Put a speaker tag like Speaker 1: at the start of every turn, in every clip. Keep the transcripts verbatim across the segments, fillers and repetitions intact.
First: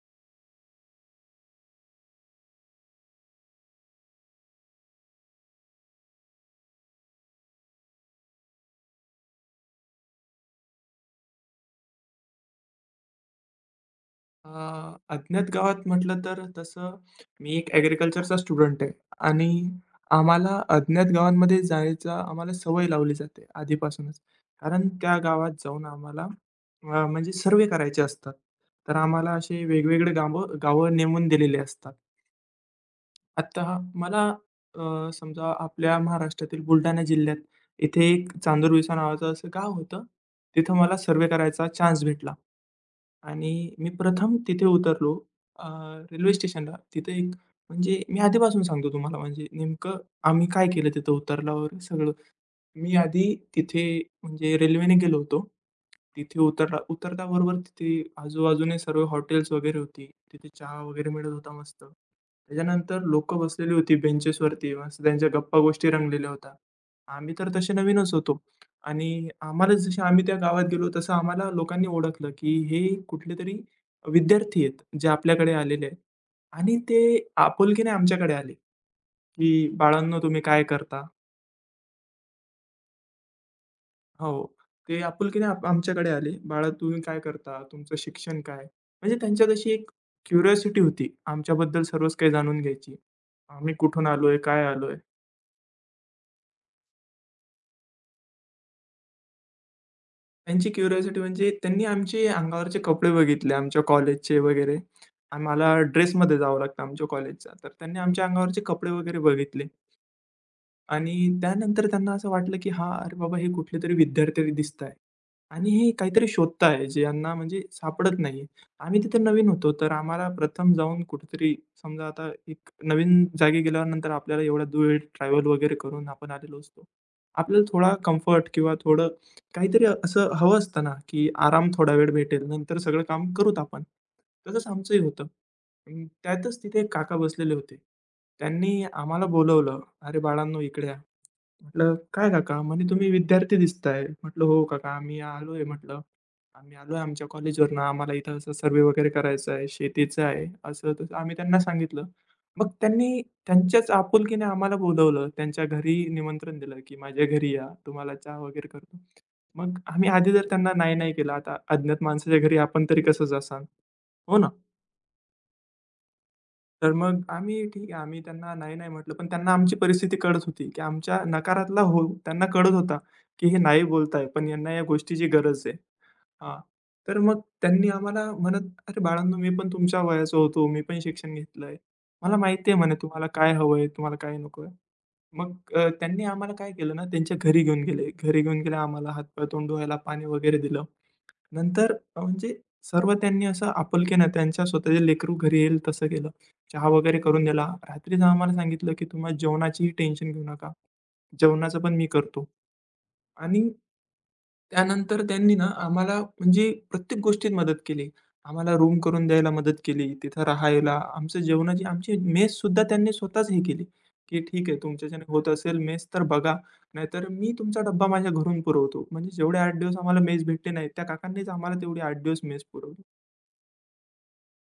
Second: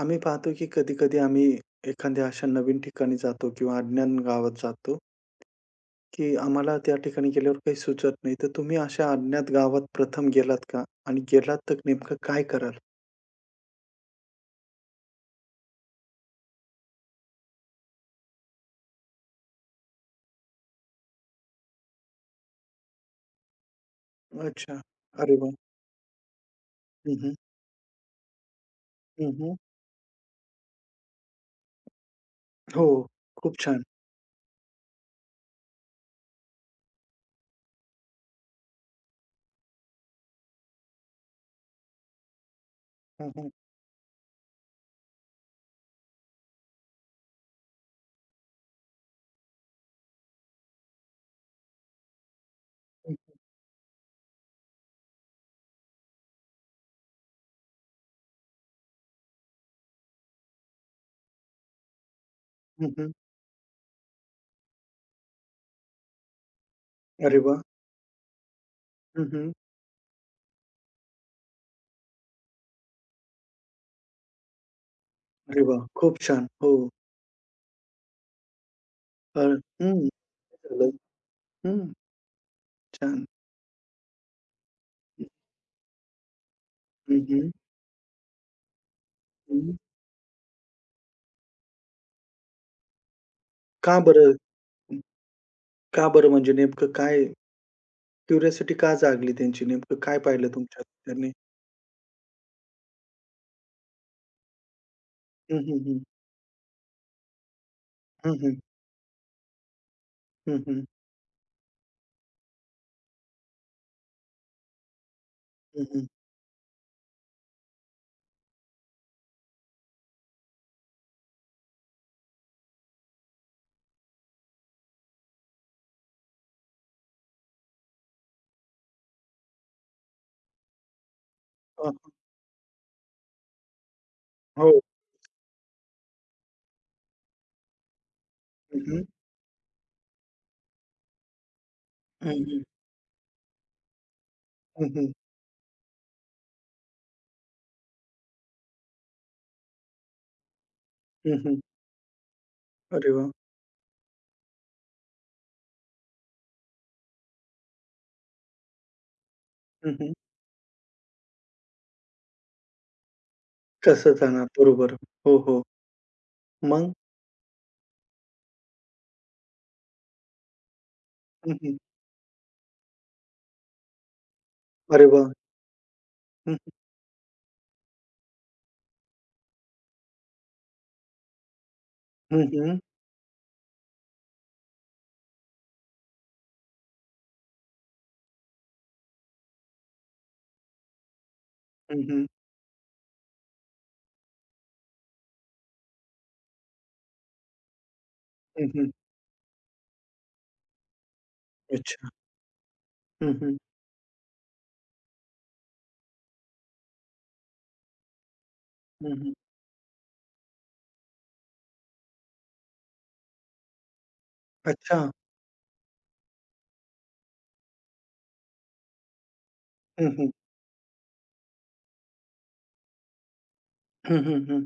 Speaker 1: आम्ही पाहतो की कधी-कधी आम्ही एखाद्या अशा नवीन ठिकाणी जातो किंवा अज्ञात गावात जातो, की आम्हाला त्या ठिकाणी गेल्यावर काही सुचत नाही. तर तुम्ही अशा अज्ञात गावात प्रथम गेलात का? आणि गेलात तर नेमकं काय कराल?
Speaker 2: अ, अज्ञात गावात म्हटलं तर तसं मी एक ॲग्रीकल्चरचा स्टुडंट आहे आणि आम्हाला अज्ञात गावांमध्ये जायचा आम्हाला सवय लावली जाते आधीपासूनच.
Speaker 1: अच्छा.
Speaker 2: कारण त्या
Speaker 1: अरे
Speaker 2: गावात
Speaker 1: वाह!
Speaker 2: जाऊन आम्हाला अ,
Speaker 1: हं,
Speaker 2: म्हणजे
Speaker 1: हं.
Speaker 2: सर्वे करायचे असतात. तर आम्हाला
Speaker 1: हं,
Speaker 2: असे वेगवेगळे गावं गावं नेमून दिलेले असतात.
Speaker 1: हो. खूप
Speaker 2: आता
Speaker 1: छान.
Speaker 2: मला अ, समजा आपल्या महाराष्ट्रातील बुलढाणा जिल्ह्यात इथे एक चांदूरविसा नावाचं असं गाव होतं. तिथं मला सर्वे करायचा चान्स भेटला.
Speaker 1: हं, हं.
Speaker 2: आणि मी प्रथम तिथे उतरलो अ, रेल्वे स्टेशनला. तिथे एक म्हणजे मी आधीपासून सांगतो तुम्हाला म्हणजे नेमकं आम्ही काय केलं तिथं उतरल्यावर सगळं. मी
Speaker 1: हं,
Speaker 2: आधी तिथे म्हणजे रेल्वेने गेलो होतो. तिथे उतरला उतरल्याबरोबर तिथे आजूबाजूने सर्व हॉटेल्स वगैरे होती. तिथे चहा वगैरे मिळत होता मस्त. त्याच्यानंतर लोकं बसलेली होती बेंचेसवरती. मस्त त्यांच्या गप्पा-गोष्टी रंगलेल्या होत्या. आम्ही
Speaker 1: अरे
Speaker 2: तर
Speaker 1: वाह!
Speaker 2: तसे नवीनच होतो
Speaker 1: हं,
Speaker 2: आणि
Speaker 1: हं.
Speaker 2: आम्हाला जसे आम्ही त्या गावात गेलो तसं आम्हाला लोकांनी ओळखलं, की हे कुठलेतरी विद्यार्थी आहेत, जे आपल्याकडे
Speaker 1: अरे
Speaker 2: आलेले
Speaker 1: वाह!
Speaker 2: आहेत
Speaker 1: खूप छान. हो.
Speaker 2: आणि ते आपुलकीने आमच्याकडे आले,
Speaker 1: अ,
Speaker 2: की
Speaker 1: हं.
Speaker 2: "बाळांनो तुम्ही काय
Speaker 1: झालं.
Speaker 2: करता?"
Speaker 1: हं. छान.
Speaker 2: हो. ते आपुलकीने आप आमच्याकडे आले, "बाळा तुम्ही काय
Speaker 1: हं, हं.
Speaker 2: करता? तुमचं शिक्षण काय?" म्हणजे त्यांच्यात अशी
Speaker 1: हं.
Speaker 2: एक क्युरिओसिटी होती आमच्याबद्दल सर्वच काही जाणून घ्यायची. आम्ही
Speaker 1: का
Speaker 2: कुठून
Speaker 1: बरं?
Speaker 2: आलोय, काय आलोय?
Speaker 1: का बरं म्हणजे नेमकं काय क्युरिओसिटी का जागली त्यांची? नेमकं काय पाहिलं
Speaker 2: त्यांची
Speaker 1: तुमच्यात
Speaker 2: क्युरिओसिटी
Speaker 1: त्यांनी?
Speaker 2: म्हणजे त्यांनी आमचे अंगावरचे कपडे बघितले, आमच्या कॉलेजचे वगैरे.
Speaker 1: हं,
Speaker 2: आम्हाला
Speaker 1: हं, हं.
Speaker 2: ड्रेसमध्ये जावं लागतं आमच्या कॉलेजचा. तर त्यांनी आमच्या
Speaker 1: हं, हं.
Speaker 2: अंगावरचे कपडे वगैरे बघितले.
Speaker 1: हं, हं.
Speaker 2: आणि त्यानंतर त्यांना असं वाटलं, की हा अरे बाबा हे कुठलेतरी विद्यार्थी दिसताय आणि
Speaker 1: हं,
Speaker 2: हे
Speaker 1: हं.
Speaker 2: काहीतरी शोधताय, जे यांना म्हणजे सापडत नाहीये. आम्ही तिथे नवीन होतो, तर आम्हाला प्रथम जाऊन कुठेतरी समजा आता एक नवीन जागी गेल्यानंतर आपल्याला एवढा दूर ट्रॅव्हल वगैरे करून आपण आलेलो असतो. आपल्याला थोडा कम्फर्ट किंवा थोडं काहीतरी असं हवं असतं ना, की आराम
Speaker 1: अ,
Speaker 2: थोडा वेळ भेटेल, नंतर सगळं काम करूत आपण. तसंच
Speaker 1: हो.
Speaker 2: आमचंही होतं. अं, त्यातच तिथे एक काका बसलेले होते.
Speaker 1: हं,
Speaker 2: त्यांनी
Speaker 1: हं.
Speaker 2: आम्हाला बोलावलं, "अरे बाळांनो इकडे या." म्हटलं,
Speaker 1: हं,
Speaker 2: "काय काका?"
Speaker 1: हं.
Speaker 2: म्हणे, "तुम्ही विद्यार्थी दिसताय." म्हटलं, "हो
Speaker 1: हं,
Speaker 2: काका,
Speaker 1: हं.
Speaker 2: आम्ही आलोय." म्हटलं, "आम्ही आलोय आमच्या कॉलेजवरनं. आम्हाला इथं असं सर्व्हे वगैरे करायचा आहे, शेतीचं आहे." असं तसं आम्ही
Speaker 1: हं,
Speaker 2: त्यांना
Speaker 1: हं.
Speaker 2: सांगितलं. मग
Speaker 1: अरे
Speaker 2: त्यांनी
Speaker 1: वाह!
Speaker 2: त्यांच्याच आपुलकीने आम्हाला बोलावलं. त्यांच्या घरी निमंत्रण दिलं, की "माझ्या घरी या, तुम्हाला चहा वगैरे करतो." मग
Speaker 1: हं,
Speaker 2: आम्ही
Speaker 1: हं.
Speaker 2: आधी जर त्यांना नाही-नाही केलं, आता अज्ञात माणसाच्या घरी आपण तरी कसं जाणार?
Speaker 1: कसं
Speaker 2: हो
Speaker 1: जाणार?
Speaker 2: ना?
Speaker 1: बरोबर. हो, हो.
Speaker 2: तर
Speaker 1: मग?
Speaker 2: मग आम्ही ठीक आहे, आम्ही त्यांना नाही-नाही म्हटलं, पण त्यांना आमची परिस्थिती कळत होती, की आमच्या
Speaker 1: हं, हं.
Speaker 2: नकारातला हो त्यांना कळत होता, की हे नाही बोलताय, पण यांना या
Speaker 1: अरे
Speaker 2: गोष्टीची
Speaker 1: वाह!
Speaker 2: गरज आहे.
Speaker 1: हं,
Speaker 2: हां,
Speaker 1: हं.
Speaker 2: तर मग त्यांनी आम्हाला म्हणत, "अरे बाळांनो, मी पण तुमच्या वयाचा होतो, मी पण शिक्षण घेतलंय. मला
Speaker 1: हं,
Speaker 2: माहिती आहे
Speaker 1: हं.
Speaker 2: म्हणे तुम्हाला काय हवंय, तुम्हाला काय नकोय." मग अ, त्यांनी आम्हाला काय केलं ना, त्यांच्या घरी घेऊन गेले. घरी घेऊन गेले, आम्हाला हात तोंड धुवायला पाणी वगैरे दिलं. नंतर
Speaker 1: हं,
Speaker 2: अ,
Speaker 1: हं.
Speaker 2: म्हणजे सर्व त्यांनी असं आपुलकीनं त्यांच्या स्वतःचे लेकरू घरी येईल तसं केलं. चहा वगैरे करून दिला. रात्रीच आम्हाला
Speaker 1: हं, हं.
Speaker 2: सांगितलं, की "तुम्हाला जेवणाचीही टेन्शन घेऊ नका. जेवणाचं पण मी
Speaker 1: अच्छा.
Speaker 2: करतो."
Speaker 1: हं, हं.
Speaker 2: आणि त्यानंतर त्यांनी ना आम्हाला म्हणजे प्रत्येक गोष्टीत मदत केली. आम्हाला रूम
Speaker 1: हं,
Speaker 2: करून
Speaker 1: हं.
Speaker 2: द्यायला मदत केली, तिथं राहायला, आमचं जेवणाची आमची मेस सुद्धा त्यांनी स्वतःच हे केली, की "ठीक आहे,
Speaker 1: अच्छा.
Speaker 2: तुमच्याच्याने होत असेल मेस तर बघा, नाहीतर मी तुमचा डब्बा माझ्या घरून पुरवतो." म्हणजे जेवढे आठ दिवस
Speaker 1: हं,
Speaker 2: आम्हाला
Speaker 1: हं.
Speaker 2: मेस भेटले नाही, त्या काकांनीच आम्हाला तेवढे आठ दिवस मेस पुरवली.
Speaker 1: हं, हं. हं.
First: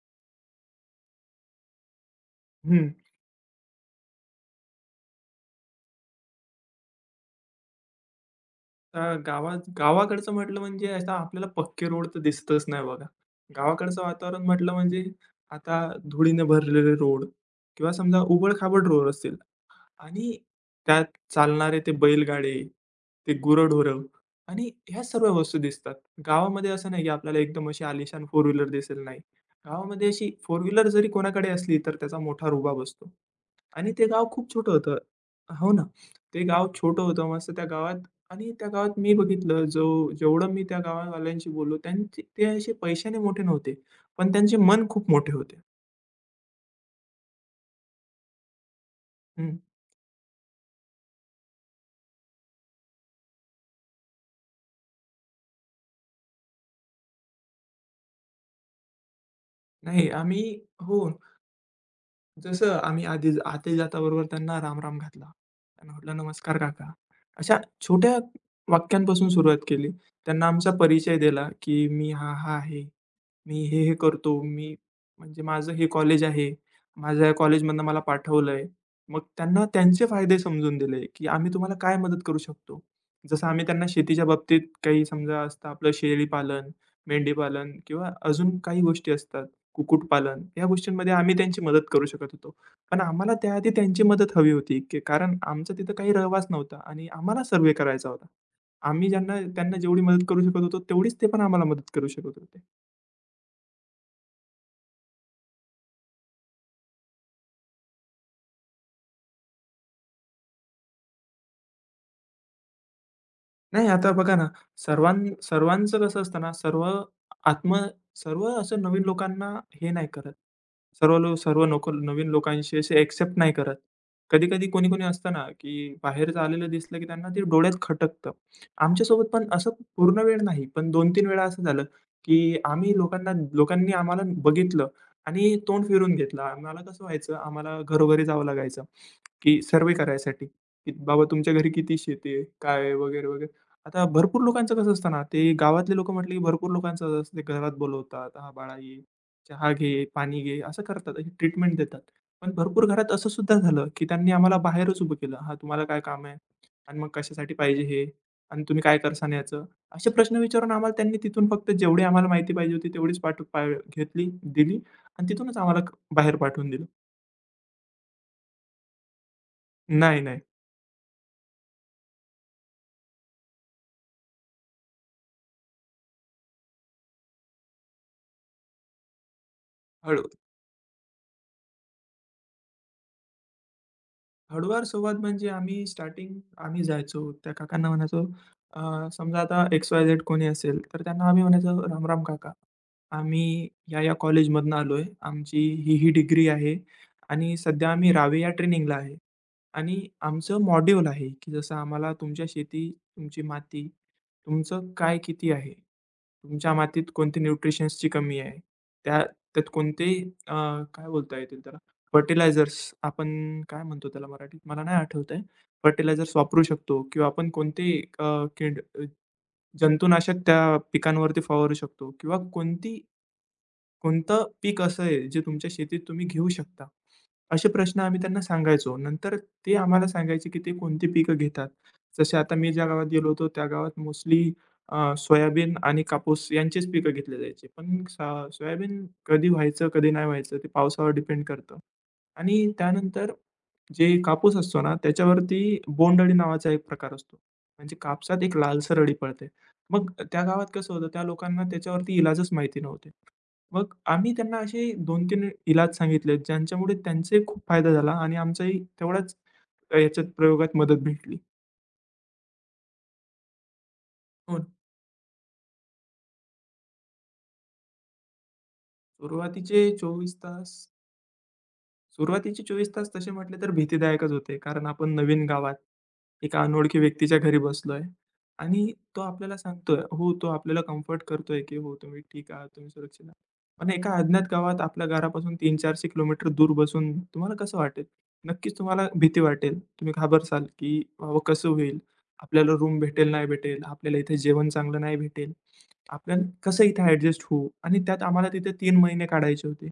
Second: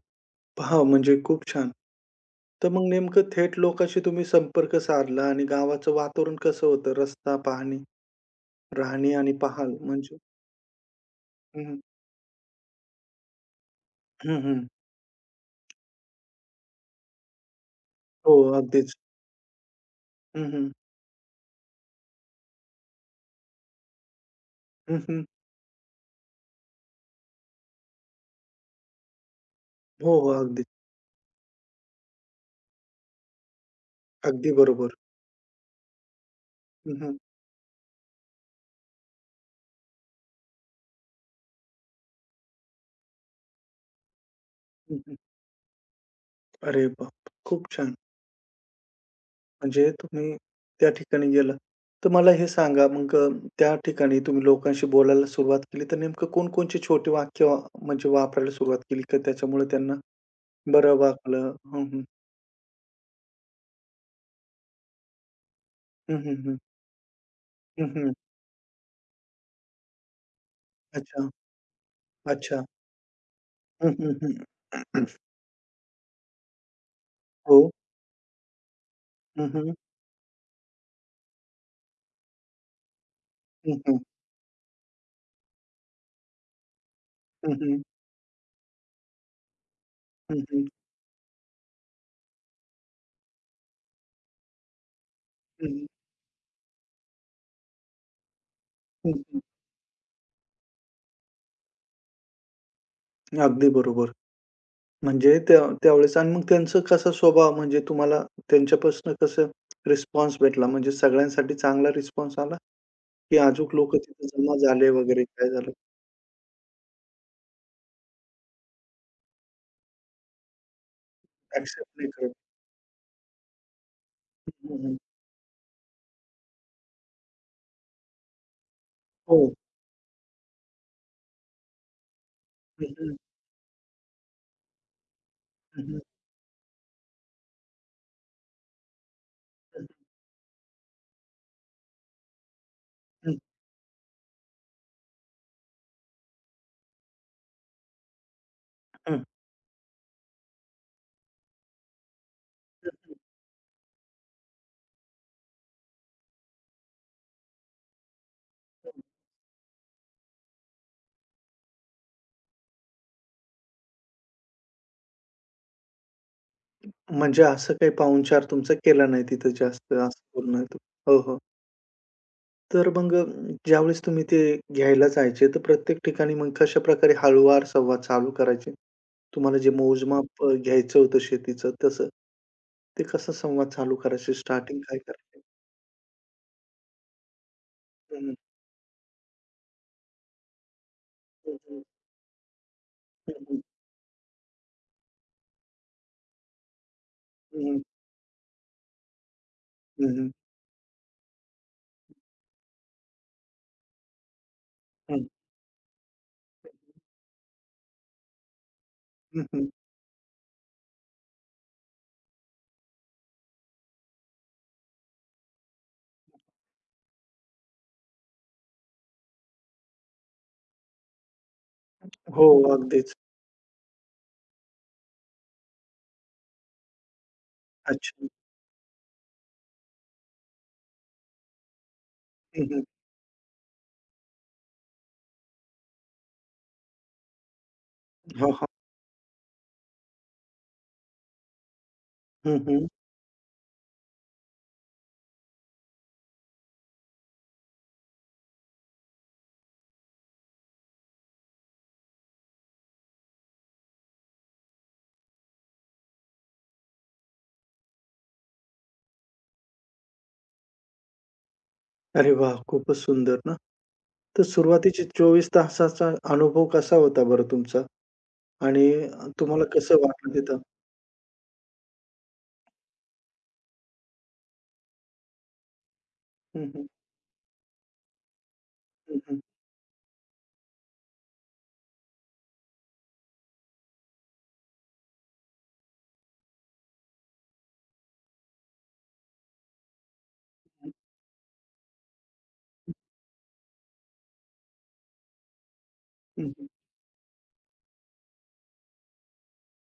Speaker 1: पहा म्हणजे खूप छान. तर मग
Speaker 2: हं.
Speaker 1: नेमकं थेट लोकांशी तुम्ही संपर्क साधला आणि गावाचं वातावरण कसं होतं? रस्ता, पाहणी,
Speaker 2: आता
Speaker 1: राहणी आणि
Speaker 2: गावात
Speaker 1: पहाल म्हणजे?
Speaker 2: गावाकडचं म्हटलं म्हणजे आता आपल्याला
Speaker 1: हं, हं.
Speaker 2: पक्के रोड तर दिसतच नाही बघा. गावाकडचं वातावरण
Speaker 1: हं, हं.
Speaker 2: म्हटलं म्हणजे आता धुळीने भरलेले रोड किंवा समजा
Speaker 1: हो,
Speaker 2: उबड-खाबड
Speaker 1: अगदीच.
Speaker 2: रोड असतील. आणि
Speaker 1: हं, हं.
Speaker 2: त्यात चालणारे ते बैलगाडे, ते गुरंढोरं आणि
Speaker 1: हं,
Speaker 2: ह्या
Speaker 1: हं.
Speaker 2: सर्व वस्तू दिसतात. गावामध्ये असं नाही, की आपल्याला एकदम अशी आलिशान फोर व्हीलर दिसेल, नाही. गावामध्ये
Speaker 1: हो,
Speaker 2: अशी
Speaker 1: हो.
Speaker 2: फोर
Speaker 1: अगदीच.
Speaker 2: व्हीलर जरी कोणाकडे असली, तर त्याचा मोठा रुबाब असतो. आणि ते गाव खूप
Speaker 1: अगदी
Speaker 2: छोटं होतं.
Speaker 1: बरोबर.
Speaker 2: हो ना. ते गाव
Speaker 1: हं,
Speaker 2: छोटं
Speaker 1: हं.
Speaker 2: होतं मस्त त्या गावात आणि त्या गावात मी बघितलं, जो जेवढं मी त्या गावावाल्यांशी बोललो, त्यांचे ते असे पैशाने मोठे नव्हते, पण त्यांचे मन
Speaker 1: हं,
Speaker 2: खूप
Speaker 1: हं.
Speaker 2: मोठे होते.
Speaker 1: अरे बाप! खूप छान.
Speaker 2: हं.
Speaker 1: म्हणजे तुम्ही त्या ठिकाणी गेलात. तर मला हे सांगा मग अ, त्या ठिकाणी तुम्ही लोकांशी बोलायला सुरुवात केली, तर नेमकं कोणकोणचे छोटे वाक्य वा म्हणजे वापरायला सुरुवात केली, की त्याच्यामुळे त्यांना
Speaker 2: नाही, आम्ही
Speaker 1: बरं
Speaker 2: हो.
Speaker 1: वाटलं? हं, हं.
Speaker 2: जसं आम्ही आधी आते जाताबरोबर त्यांना राम-राम घातला. त्यांना म्हटलं,
Speaker 1: हं, हं, हं.
Speaker 2: "नमस्कार काका." अशा
Speaker 1: हं, हं.
Speaker 2: छोट्या वाक्यांपासून सुरुवात केली. त्यांना आमचा परिचय
Speaker 1: अच्छा,
Speaker 2: दिला, की मी हा-हा
Speaker 1: अच्छा.
Speaker 2: आहे. मी हे-हे
Speaker 1: हं, हं,
Speaker 2: करतो. मी
Speaker 1: हं.
Speaker 2: म्हणजे माझं हे कॉलेज आहे. माझ्या या
Speaker 1: हो.
Speaker 2: कॉलेजमधनं मला पाठवलंय. मग
Speaker 1: हं,
Speaker 2: त्यांना
Speaker 1: हं.
Speaker 2: त्यांचे फायदे समजून दिले, की आम्ही तुम्हाला काय मदत करू शकतो. जसं आम्ही
Speaker 1: हं,
Speaker 2: त्यांना
Speaker 1: हं.
Speaker 2: शेतीच्या बाबतीत काही समजा असतं आपलं शेळी पालन
Speaker 1: हं,
Speaker 2: मेंढीपालन
Speaker 1: हं.
Speaker 2: किंवा अजून काही गोष्टी असतात,
Speaker 1: हं,
Speaker 2: कुक्कुटपालन या
Speaker 1: हं.
Speaker 2: गोष्टींमध्ये आम्ही त्यांची मदत करू शकत होतो. पण आम्हाला त्याआधी त्यांची मदत हवी होती, की कारण
Speaker 1: हं,
Speaker 2: आमचा
Speaker 1: हं.
Speaker 2: तिथं काही रहवास नव्हता आणि आम्हाला सर्व्हे करायचा होता. आम्ही
Speaker 1: हं,
Speaker 2: ज्यांना
Speaker 1: हं.
Speaker 2: त्यांना जेवढी मदत करू शकत होतो, तेवढीच ते पण आम्हाला मदत करू शकत होते.
Speaker 1: अगदी बरोबर. म्हणजे त्या त्यावेळेस आणि मग त्यांचं कसा स्वभाव म्हणजे तुम्हाला त्यांच्यापासून कसं रिस्पॉन्स भेटला? म्हणजे सगळ्यांसाठी चांगला रिस्पॉन्स आला, की अजूक
Speaker 2: नाही,
Speaker 1: लोकं
Speaker 2: आता
Speaker 1: तिथे
Speaker 2: बघा ना,
Speaker 1: जमा झाले
Speaker 2: सर्वां
Speaker 1: वगैरे काय झालं?
Speaker 2: सर्वांचं कसं असतं ना, सर्व आत्म सर्व असं नवीन लोकांना हे नाही करत. सर्व लो सर्व लोक
Speaker 1: एक्सेप्ट नाही
Speaker 2: नवीन
Speaker 1: करत.
Speaker 2: लोकांशी असे एक्सेप्ट नाही करत. कधी-कधी
Speaker 1: हं, हं, हं.
Speaker 2: कोणी-कोणी असतं ना, की बाहेरचं आलेलं दिसलं, की त्यांना ते डोळ्यात खटकतं. आमच्यासोबत पण
Speaker 1: हो.
Speaker 2: असं पूर्ण वेळ नाही, पण दोन तीन वेळा असं झालं, की
Speaker 1: हं,
Speaker 2: आम्ही
Speaker 1: हं.
Speaker 2: लोकांना लोकांनी आम्हाला बघितलं आणि
Speaker 1: हं,
Speaker 2: तोंड
Speaker 1: हं.
Speaker 2: फिरून घेतलं. आम्हाला कसं व्हायचं, आम्हाला घरोघरी जावं लागायचं, की
Speaker 1: हं,
Speaker 2: सर्व्हे करायसाठी, की "बाबा तुमच्या घरी किती शेती आहे? काय आहे?" वगैरे,
Speaker 1: हं.
Speaker 2: वगैरे. आता भरपूर लोकांचं कसं असतं ना, ते गावातले लोकं म्हटले की भरपूर लोकांचं असं असतं, ते घरात बोलवतात, "हां, बाळा ये,
Speaker 1: हं, हं.
Speaker 2: चहा घे, पाणी घे," असं करतात, अशी ट्रीटमेंट देतात. पण भरपूर घरात असं सुद्धा झालं, की त्यांनी आम्हाला बाहेरच उभं केलं. "हां, तुम्हाला काय काम आहे? आणि मग कशासाठी पाहिजे हे? आणि तुम्ही काय करसान याचं?" असे प्रश्न विचारून आम्हाला त्यांनी तिथून फक्त जेवढी आम्हाला माहिती पाहिजे होती तेवढीच पाठ पा घेतली, दिली आणि तिथूनच आम्हाला क बाहेर पाठवून दिलं.
Speaker 1: म्हणजे असं काही पाहुणचार तुमचा केला नाही तिथं जास्त
Speaker 2: नाही,
Speaker 1: असं
Speaker 2: नाही,
Speaker 1: पूर्ण. हो, हो. तर मग अ, ज्यावेळेस तुम्ही ते घ्यायला जायचे, तर प्रत्येक ठिकाणी मग कशाप्रकारे हळूवार संवाद चालू करायचे? तुम्हाला जे
Speaker 2: हळू.
Speaker 1: मोजमाप अ, घ्यायचं होतं शेतीचं तसं, ते कसं संवाद चालू करायचे? स्टार्टिंग
Speaker 2: हळूवार
Speaker 1: काय
Speaker 2: संवाद
Speaker 1: करायचे?
Speaker 2: म्हणजे आम्ही स्टार्टिंग आम्ही जायचो, त्या काकांना
Speaker 1: हं,
Speaker 2: म्हणायचो
Speaker 1: हं.
Speaker 2: अ, समजा आता एक्स-वाय-झेड कोणी असेल, तर त्यांना आम्ही
Speaker 1: हं, हं.
Speaker 2: म्हणायचो, राम काका,
Speaker 1: हं, हं.
Speaker 2: आम्ही या-या कॉलेजमधून आलोय. आमची ही-ही डिग्री आहे आणि
Speaker 1: हं, हं.
Speaker 2: सध्या आम्ही रावे या ट्रेनिंगला आहे आणि आमचं मॉड्यूल आहे, की जसं आम्हाला तुमच्या शेती, तुमची माती, तुमचं काय किती आहे?" तुमच्या मातीत कोणती न्यूट्रिशन्सची कमी आहे. त्या त्यात कोणते अ, काय बोलता येतील त्याला फर्टिलायझर्स आपण काय म्हणतो त्याला मराठीत? मला नाही आठवत आहे. फर्टिलायझर्स वापरू शकतो किंवा आपण कोणते अ, कीड अ, जंतुनाशक त्या पिकांवरती फवारू शकतो किंवा
Speaker 1: हो,
Speaker 2: कोणती
Speaker 1: अगदीच.
Speaker 2: कोणतं पीक असं आहे जे तुमच्या शेतीत तुम्ही घेऊ शकता? असे प्रश्न आम्ही
Speaker 1: अच्छा.
Speaker 2: त्यांना सांगायचो. नंतर ते आम्हाला सांगायचे, की ते कोणती पिकं घेतात. जसे आता
Speaker 1: हं,
Speaker 2: मी
Speaker 1: हं.
Speaker 2: ज्या गावात गेलो होतो, त्या गावात मोस्टली अ, सोयाबीन आणि कापूस यांचीच पिकं घेतली जायची. पण सा
Speaker 1: हां, हां.
Speaker 2: सोयाबीन कधी व्हायचं, कधी नाही व्हायचं ते पावसावर डिपेंड करतं. आणि
Speaker 1: हं, हं.
Speaker 2: त्यानंतर जे कापूस असतो ना, त्याच्यावरती बोंडअळी नावाचा एक प्रकार असतो. म्हणजे कापसात एक लालसर अळी पडते. मग त्या गावात कसं होतं, त्या लोकांना त्याच्यावरती इलाजच माहिती नव्हते. मग आम्ही त्यांना असे दोन तीन इलाज सांगितलेत, ज्यांच्यामुळे त्यांचाही खूप फायदा झाला आणि आमचाही तेवढाच अ, याच्यात प्रयोगात मदत भेटली.
Speaker 1: अरे वाह! खूपच सुंदर ना. तर
Speaker 2: हो ना.
Speaker 1: सुरुवातीचे चोवीस तासाचा अनुभव कसा होता बरं तुमचा? आणि तुम्हाला
Speaker 2: सुरुवातीचे
Speaker 1: कसं
Speaker 2: 24
Speaker 1: वाटलं तिथं?
Speaker 2: तास सुरुवातीचे 24 तास तसे म्हटले तर भीतीदायकच होते. कारण आपण नवीन गावात, एका
Speaker 1: हं, हं.
Speaker 2: अनोळखी व्यक्तीच्या घरी बसलोय आणि तो
Speaker 1: हं,
Speaker 2: आपल्याला सांगतोय, हो, तो आपल्याला कम्फर्ट करतोय, की हो, तुम्ही ठीक आहात, तुम्ही सुरक्षित आहात. पण एका अज्ञात गावात आपल्या घरापासून तीनशे चारशे किलोमीटर दूर बसून तुम्हाला कसं वाटेल? नक्कीच तुम्हाला भीती वाटेल. तुम्ही घाबरसाल, की बाबा कसं होईल? आपल्याला रूम भेटेल, नाही भेटेल? आपल्याला इथे जेवण चांगलं नाही भेटेल? आपण
Speaker 1: हं, हं.
Speaker 2: कसं इथे ॲडजस्ट होऊ? आणि त्यात आम्हाला तिथे तीन महिने काढायचे होते.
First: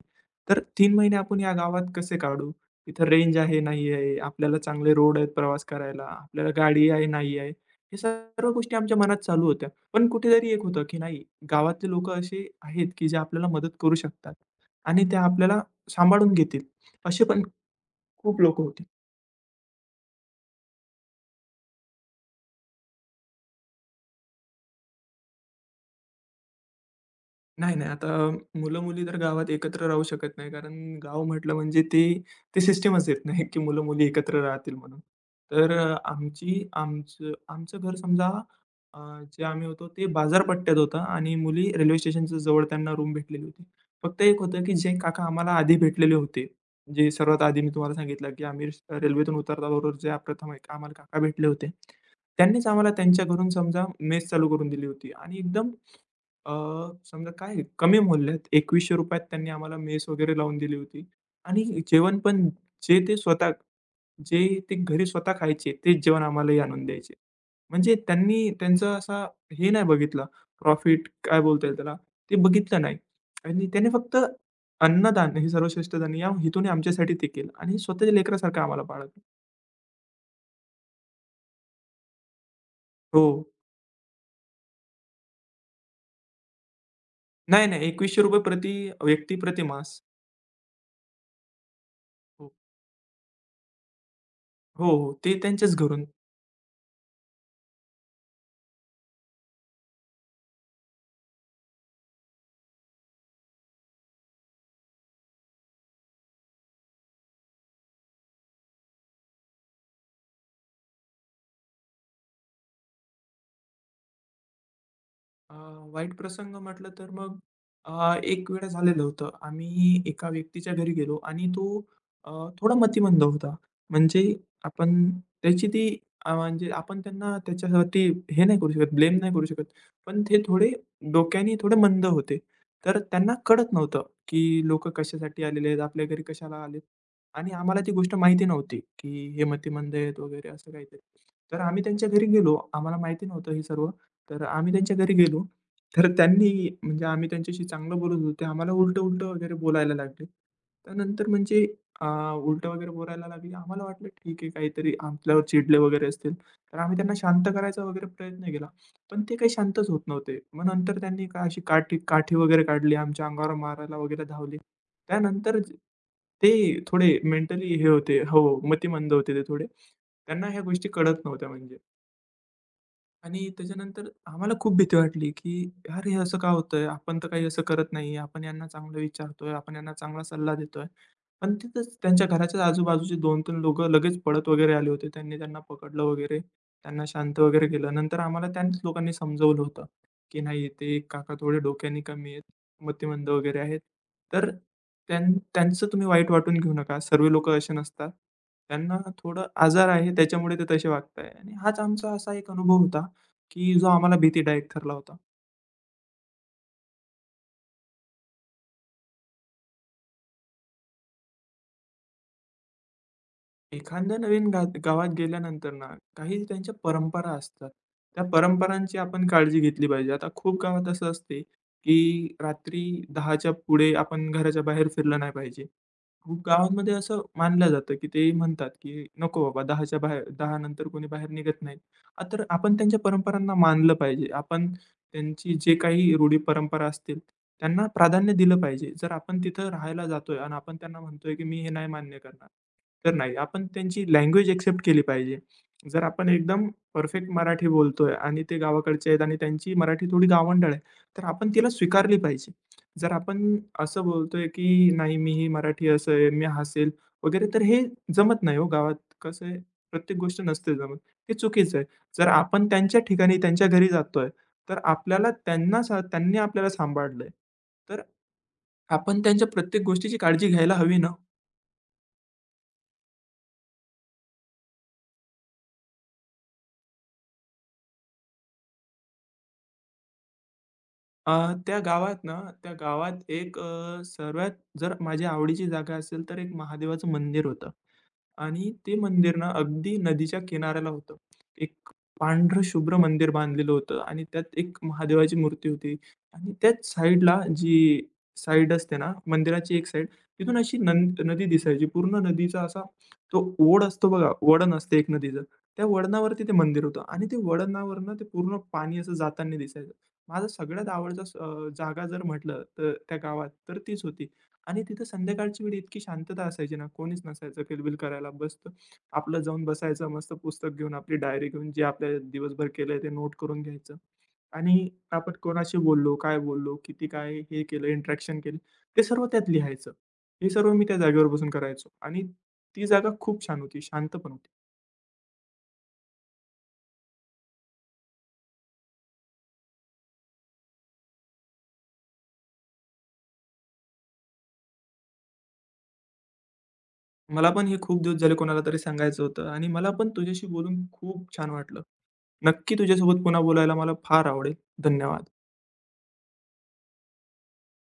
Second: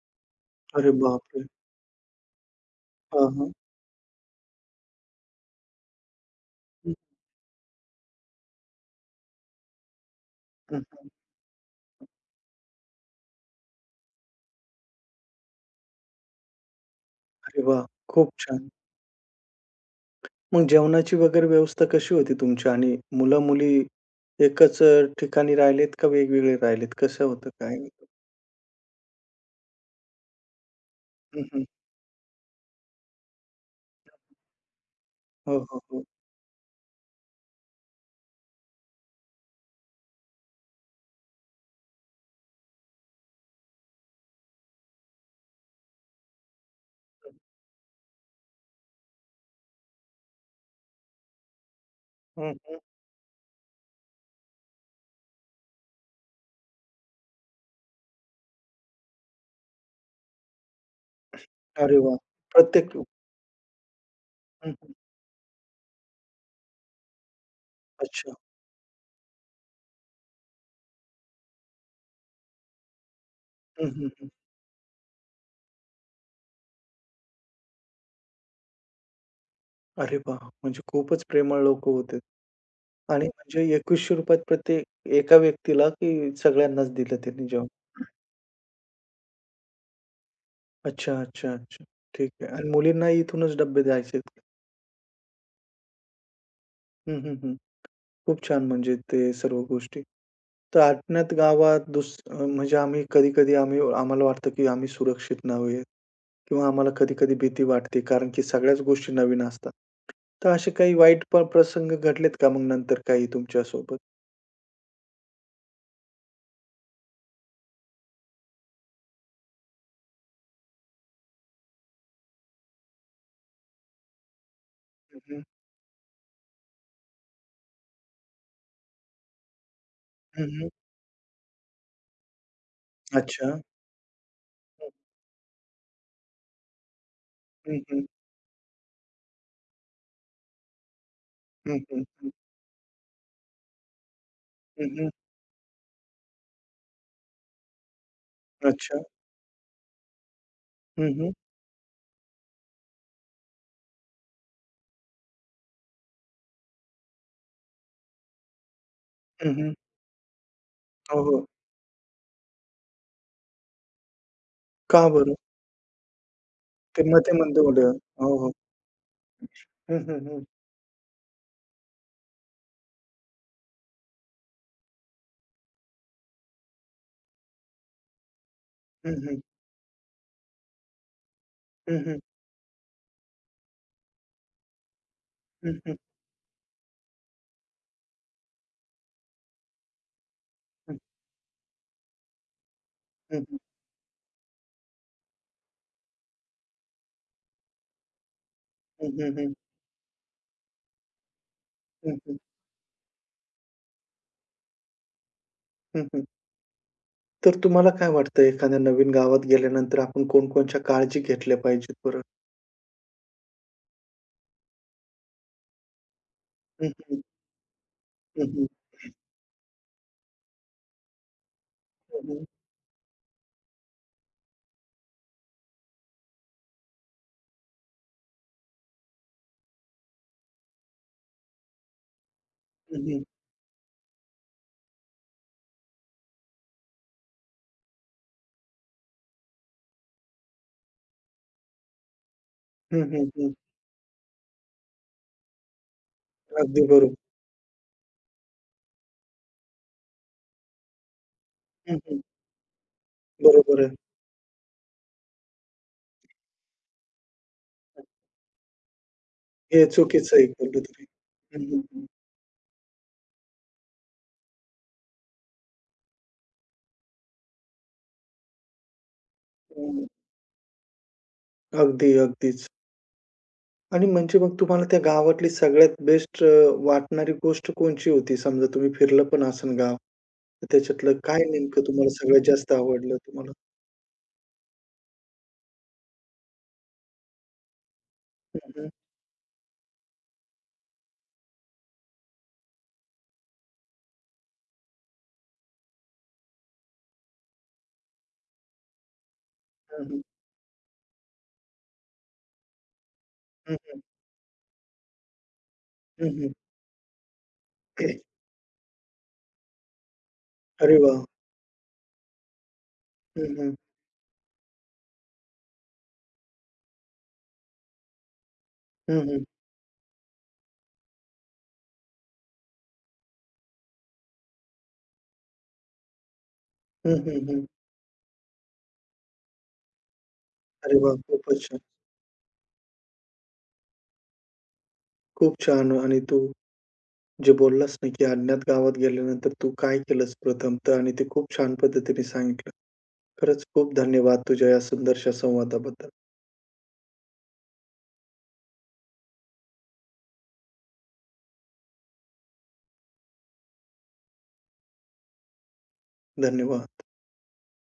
Speaker 2: तर
Speaker 1: अरे
Speaker 2: तीन महिने आपण
Speaker 1: बापरे!
Speaker 2: या गावात कसे काढू? इथं
Speaker 1: हां,
Speaker 2: रेंज
Speaker 1: हां.
Speaker 2: आहे, नाही आहे, आपल्याला चांगले रोड आहेत प्रवास करायला, आपल्याला गाडी आहे, नाही आहे. हे सर्व गोष्टी आमच्या मनात चालू होत्या. पण कुठेतरी एक
Speaker 1: हं,
Speaker 2: होतं, की
Speaker 1: हं.
Speaker 2: नाही गावातले लोकं असे आहेत, की जे आपल्याला मदत करू शकतात आणि ते आपल्याला सांभाळून घेतील, असे पण
Speaker 1: अरे वाह! खूप
Speaker 2: खूप लोकं
Speaker 1: छान.
Speaker 2: होते.
Speaker 1: मग जेवणाची वगैरे व्यवस्था कशी होती तुमची आणि मुलं-मुली एकच अ, ठिकाणी राहिलेत का वेगवेगळे राहिलेत? कसं होतं?
Speaker 2: नाही,
Speaker 1: काय
Speaker 2: नाही.
Speaker 1: होतं?
Speaker 2: आता मुलं-मुली तर गावात एकत्र राहू शकत नाही. कारण गाव
Speaker 1: हं,
Speaker 2: म्हटलं
Speaker 1: हं.
Speaker 2: म्हणजे ते ते सिस्टमच येत नाही, की मुलं-मुली एकत्र राहतील म्हणून.
Speaker 1: हो,
Speaker 2: तर
Speaker 1: हो,
Speaker 2: अ,
Speaker 1: हो.
Speaker 2: आमची आमचं आमचं घर समजा अ, जे आम्ही होतो ते बाजारपट्ट्यात होतं आणि मुली रेल्वे स्टेशनच्या जवळ त्यांना रूम भेटलेली होती. फक्त एक होतं, की जे काका आम्हाला आधी भेटलेले होते, जे सर्वात आधी मी तुम्हाला सांगितलं, की आम्ही रेल्वेतून उतरल्याबरोबर जे प्रथम एक आम्हाला काका भेटले होते.
Speaker 1: हं,
Speaker 2: त्यांनीच
Speaker 1: हं.
Speaker 2: आम्हाला त्यांच्या घरून समजा मेस चालू करून दिली होती आणि एकदम अ, समजा काय कमी मूल्यात ₹एकवीसशे त त्यांनी आम्हाला मेस वगैरे लावून दिली होती आणि
Speaker 1: अरे वाह!
Speaker 2: जेवण पण
Speaker 1: प्रत्येक
Speaker 2: जे ते स्वतः जे
Speaker 1: हं,
Speaker 2: ते
Speaker 1: हं.
Speaker 2: घरी स्वतः खायचे तेच जेवण आम्हालाही आणून द्यायचे. म्हणजे
Speaker 1: अच्छा.
Speaker 2: त्यांनी त्यांचा असा हे नाही बघितला प्रॉफिट काय बोलता येईल त्याला ते बघितलं नाही आणि त्याने
Speaker 1: हं, हं,
Speaker 2: फक्त
Speaker 1: हं.
Speaker 2: अन्नदान हे सर्वश्रेष्ठ दान या हेतूने आमच्यासाठी ते केलं आणि स्वतःच्या लेकरासारखं आम्हाला पाळलं.
Speaker 1: अरे वाह! म्हणजे खूपच प्रेमळ लोकं होते.
Speaker 2: हो.
Speaker 1: आणि म्हणजे ₹एकवीसशे प्रत्येक एका व्यक्तीला की सगळ्यांनाच दिलं त्यांनी
Speaker 2: नाही,
Speaker 1: जेवण?
Speaker 2: नाही ₹एकवीसशे प्रति व्यक्ती प्रति मास.
Speaker 1: अच्छा, अच्छा, अच्छा. ठीक आहे.
Speaker 2: हो,
Speaker 1: आणि मुलींनाही इथूनच डब्बे द्यायचेत?
Speaker 2: हो. हो. ते त्यांच्याच घरून.
Speaker 1: हं, हं, हं. खूप छान म्हणजे ते सर्व गोष्टी. तर अज्ञात गावात दुस अ, म्हणजे आम्ही कधी-कधी आम्ही आम्हाला वाटतं, की आम्ही सुरक्षित नाहीये किंवा आम्हाला कधी-कधी भीती वाटते कारण की सगळ्याच गोष्टी नवीन असतात. तर असे काही वाईट प प्रसंग घडलेत का मग नंतर काही तुमच्यासोबत?
Speaker 2: अ, वाईट प्रसंग म्हटलं तर मग अ, एक वेळा झालेलं होतं. आम्ही एका व्यक्तीच्या घरी गेलो आणि तो अ, थोडा मतिमंद होता. म्हणजे आपण
Speaker 1: हं, हं.
Speaker 2: त्याची ती अ, म्हणजे आपण त्यांना त्याच्यासाठी हे नाही करू शकत, ब्लेम नाही करू शकत. पण ते
Speaker 1: हं, हं.
Speaker 2: थोडे डोक्याने थोडे मंद होते. तर त्यांना
Speaker 1: अच्छा.
Speaker 2: कळत नव्हतं, की लोकं कशासाठी आलेले आहेत, आपल्या घरी कशाला आलेत आणि
Speaker 1: हं,
Speaker 2: आम्हाला
Speaker 1: हं,
Speaker 2: ती
Speaker 1: हं.
Speaker 2: गोष्ट माहिती नव्हती, की हे मतिमंद आहेत वगैरे असं काहीतरी. तर
Speaker 1: हं,
Speaker 2: आम्ही
Speaker 1: हं,
Speaker 2: त्यांच्या घरी
Speaker 1: हं.
Speaker 2: गेलो. आम्हाला माहिती नव्हतं हे सर्व. तर आम्ही त्यांच्या घरी गेलो. तर त्यांनी म्हणजे आम्ही त्यांच्याशी चांगलं बोलत होतो. ते आम्हाला
Speaker 1: अच्छा.
Speaker 2: उलटं-उलटं वगैरे बोलायला लागले.
Speaker 1: हं,
Speaker 2: त्यानंतर
Speaker 1: हं.
Speaker 2: म्हणजे अ, उलटं वगैरे बोलायला लागले. आम्हाला वाटलं ठीक आहे काहीतरी आपल्यावर चिडले वगैरे असतील. तर आम्ही त्यांना शांत करायचा वगैरे प्रयत्न केला. पण ते काही
Speaker 1: हं, हं.
Speaker 2: शांतच होत नव्हते. मग नंतर
Speaker 1: हो,
Speaker 2: त्यांनी का
Speaker 1: हो.
Speaker 2: अशी काठी काठी वगैरे काढली. आमच्या अंगावर मारायला वगैरे धावले.
Speaker 1: का बरं?
Speaker 2: त्यानंतर ज- ते
Speaker 1: ते
Speaker 2: थोडे
Speaker 1: मते मंद
Speaker 2: मेंटली हे
Speaker 1: उडलं.
Speaker 2: होते
Speaker 1: हो,
Speaker 2: हो,
Speaker 1: हो.
Speaker 2: मतिमंद होते ते थोडे.
Speaker 1: हं, हं, हं.
Speaker 2: त्यांना ह्या गोष्टी कळत नव्हत्या म्हणजे. आणि त्याच्यानंतर आम्हाला खूप भीती वाटली, की "यार, हे असं का होतंय? आपण तर काही असं करत नाहीये. आपण यांना चांगलं
Speaker 1: हं, हं.
Speaker 2: विचारतोय, आपण यांना चांगला सल्ला देतोय." पण तिथेच
Speaker 1: हं, हं.
Speaker 2: त्यांच्या घराच्याच आजूबाजूचे दोन-तीन लोकं लगेच पळत वगैरे आले होते. त्यांनी त्यांना
Speaker 1: हं, हं.
Speaker 2: पकडलं वगैरे, त्यांना शांत वगैरे केलं. नंतर आम्हाला त्याच लोकांनी समजवलं होतं, की "नाही
Speaker 1: हं, हं.
Speaker 2: ते काका थोडे डोक्याने कमी आहेत, मतिमंद
Speaker 1: हं.
Speaker 2: वगैरे आहेत. तर त्यां त्यांचं तुम्ही वाईट वाटून घेऊ नका. सर्व लोकं असे नसतात. त्यांना
Speaker 1: हं, हं,
Speaker 2: थोडं
Speaker 1: हं.
Speaker 2: आजार आहे त्याच्यामुळे ते तसे वागताय." आणि हाच आमचा
Speaker 1: हं,
Speaker 2: असा
Speaker 1: हं.
Speaker 2: एक अनुभव होता, की जो आम्हाला भीतीदायक ठरला होता.
Speaker 1: हं, हं. तर तुम्हाला काय वाटतं एखाद्या नवीन गावात गेल्यानंतर आपण कोणकोणत्या काळजी घेतल्या पाहिजेत बरं?
Speaker 2: एखाद्या नवीन गा गावात गेल्यानंतर ना, काही त्यांच्या
Speaker 1: हं, हं.
Speaker 2: परंपरा असतात. त्या
Speaker 1: हं, हं.
Speaker 2: परंपरांची आपण काळजी घेतली पाहिजे. आता खूप गावात असं असते,
Speaker 1: हं,
Speaker 2: की
Speaker 1: हं.
Speaker 2: रात्री दहाच्या पुढे आपण घराच्या बाहेर फिरलं नाही पाहिजे. खूप गावांमध्ये असं मानलं जातं, की ते म्हणतात, की "नको बाबा दहाच्या बाहेर दहा नंतर कोणी बाहेर निघत नाही." आ, तर आपण त्यांच्या
Speaker 1: हं, हं.
Speaker 2: परंपरांना मानलं पाहिजे. आपण त्यांची जे काही रूढी परंपरा असतील, त्यांना प्राधान्य दिलं पाहिजे. जर आपण तिथं राहायला जातोय आणि आपण त्यांना म्हणतोय, की "मी हे नाही मान्य करणार."
Speaker 1: हं,
Speaker 2: तर
Speaker 1: हं,
Speaker 2: नाही.
Speaker 1: हं.
Speaker 2: आपण त्यांची लँग्वेज एक्सेप्ट केली पाहिजे. जर आपण एकदम
Speaker 1: अगदी बरोबर.
Speaker 2: परफेक्ट मराठी बोलतोय आणि ते गावाकडचे आहेत आणि त्यांची मराठी थोडी गावंढळ आहे, तर आपण तिला
Speaker 1: हं,
Speaker 2: स्वीकारली
Speaker 1: हं.
Speaker 2: पाहिजे. जर आपण
Speaker 1: बरोबर आहे.
Speaker 2: असं बोलतोय, की नाही मी ही मराठी असं आहे, मी हसेल वगैरे, तर हे जमत नाही हो गावात. कसं आहे,
Speaker 1: हे
Speaker 2: प्रत्येक
Speaker 1: चुकीचं
Speaker 2: गोष्ट
Speaker 1: आहे
Speaker 2: नसते
Speaker 1: कुठलं
Speaker 2: जमत.
Speaker 1: तरी.
Speaker 2: हे
Speaker 1: हं,
Speaker 2: चुकीचं
Speaker 1: हं,
Speaker 2: आहे.
Speaker 1: हं.
Speaker 2: जर आपण त्यांच्या ठिकाणी, त्यांच्या घरी जातोय, तर आपल्याला त्यांना सा त्यांनी आपल्याला सांभाळलंय, तर आपण त्यांच्या प्रत्येक
Speaker 1: हं.
Speaker 2: गोष्टीची काळजी घ्यायला हवी ना.
Speaker 1: अगदी, अगदीच. आणि म्हणजे मग तुम्हाला त्या गावातली सगळ्यात बेस्ट अ, वाटणारी गोष्ट कोणची होती? समजा तुम्ही फिरलं पण असेल गाव, तर त्याच्यातलं
Speaker 2: अ,
Speaker 1: काय
Speaker 2: त्या
Speaker 1: नेमकं तुम्हाला
Speaker 2: गावात ना,
Speaker 1: सगळ्यात
Speaker 2: त्या
Speaker 1: जास्त
Speaker 2: गावात
Speaker 1: आवडलं तुम्हाला?
Speaker 2: एक अ, सर्वात जर माझ्या आवडीची जागा असेल, तर एक महादेवाचं मंदिर होतं.
Speaker 1: हं,
Speaker 2: आणि
Speaker 1: हं.
Speaker 2: ते मंदिर ना अगदी नदीच्या किनाऱ्याला होतं. एक पांढरं शुभ्र मंदिर बांधलेलं होतं आणि त्यात एक महादेवाची मूर्ती होती आणि त्याच साईडला जी साईड असते ना, मंदिराची एक
Speaker 1: हं,
Speaker 2: साईड,
Speaker 1: हं.
Speaker 2: तिथून अशी नंद नदी दिसायची. पूर्ण नदीचा असा तो
Speaker 1: हं,
Speaker 2: ओढ
Speaker 1: हं.
Speaker 2: असतो बघा, वळण असते एक नदीचं. त्या वळणावरती ते
Speaker 1: हं,
Speaker 2: मंदिर होतं आणि ते वळणावरनं
Speaker 1: हं.
Speaker 2: ते पूर्ण पाणी असं जाताना दिसायचं. माझा सगळ्यात
Speaker 1: अरे
Speaker 2: आवडता
Speaker 1: वाह!
Speaker 2: अ, जागा जर म्हटलं तर त्या गावात,
Speaker 1: हं, हं.
Speaker 2: तर तीच होती. आणि तिथं संध्याकाळची वेळ इतकी शांतता असायची ना, कोणीच नसायचं किलबिल करायला. मस्त
Speaker 1: हं,
Speaker 2: आपलं
Speaker 1: हं.
Speaker 2: जाऊन बसायचं, मस्त पुस्तक घेऊन, आपली डायरी घेऊन, जे आपल्या दिवसभर केलंय ते नोट करून घ्यायचं. आणि आपण कोणाशी बोललो, काय बोललो, किती
Speaker 1: हं,
Speaker 2: काय
Speaker 1: हं,
Speaker 2: हे
Speaker 1: हं.
Speaker 2: केलं, इंटरॅक्शन केली, ते सर्व त्यात लिहायचं. हे सर्व मी त्या
Speaker 1: अरे वाह!
Speaker 2: जागेवर बसून
Speaker 1: खूपच छान.
Speaker 2: करायचो आणि ती जागा खूप छान होती, शांत पण होती.
Speaker 1: खूप छान आणि तू जे बोललास ना, की अज्ञात गावात गेल्यानंतर तू काय केलंस प्रथमतः आणि ते खूप छान पद्धतीने सांगितलं. खरंच खूप धन्यवाद तुझ्या या सुंदरशा संवादाबद्दल.
Speaker 2: मला पण हे खूप दिवस झाले कोणाला तरी सांगायचं होतं आणि मला पण तुझ्याशी बोलून खूप छान वाटलं. नक्की तुझ्यासोबत पुन्हा बोलायला मला फार आवडेल. धन्यवाद.
Speaker 1: धन्यवाद.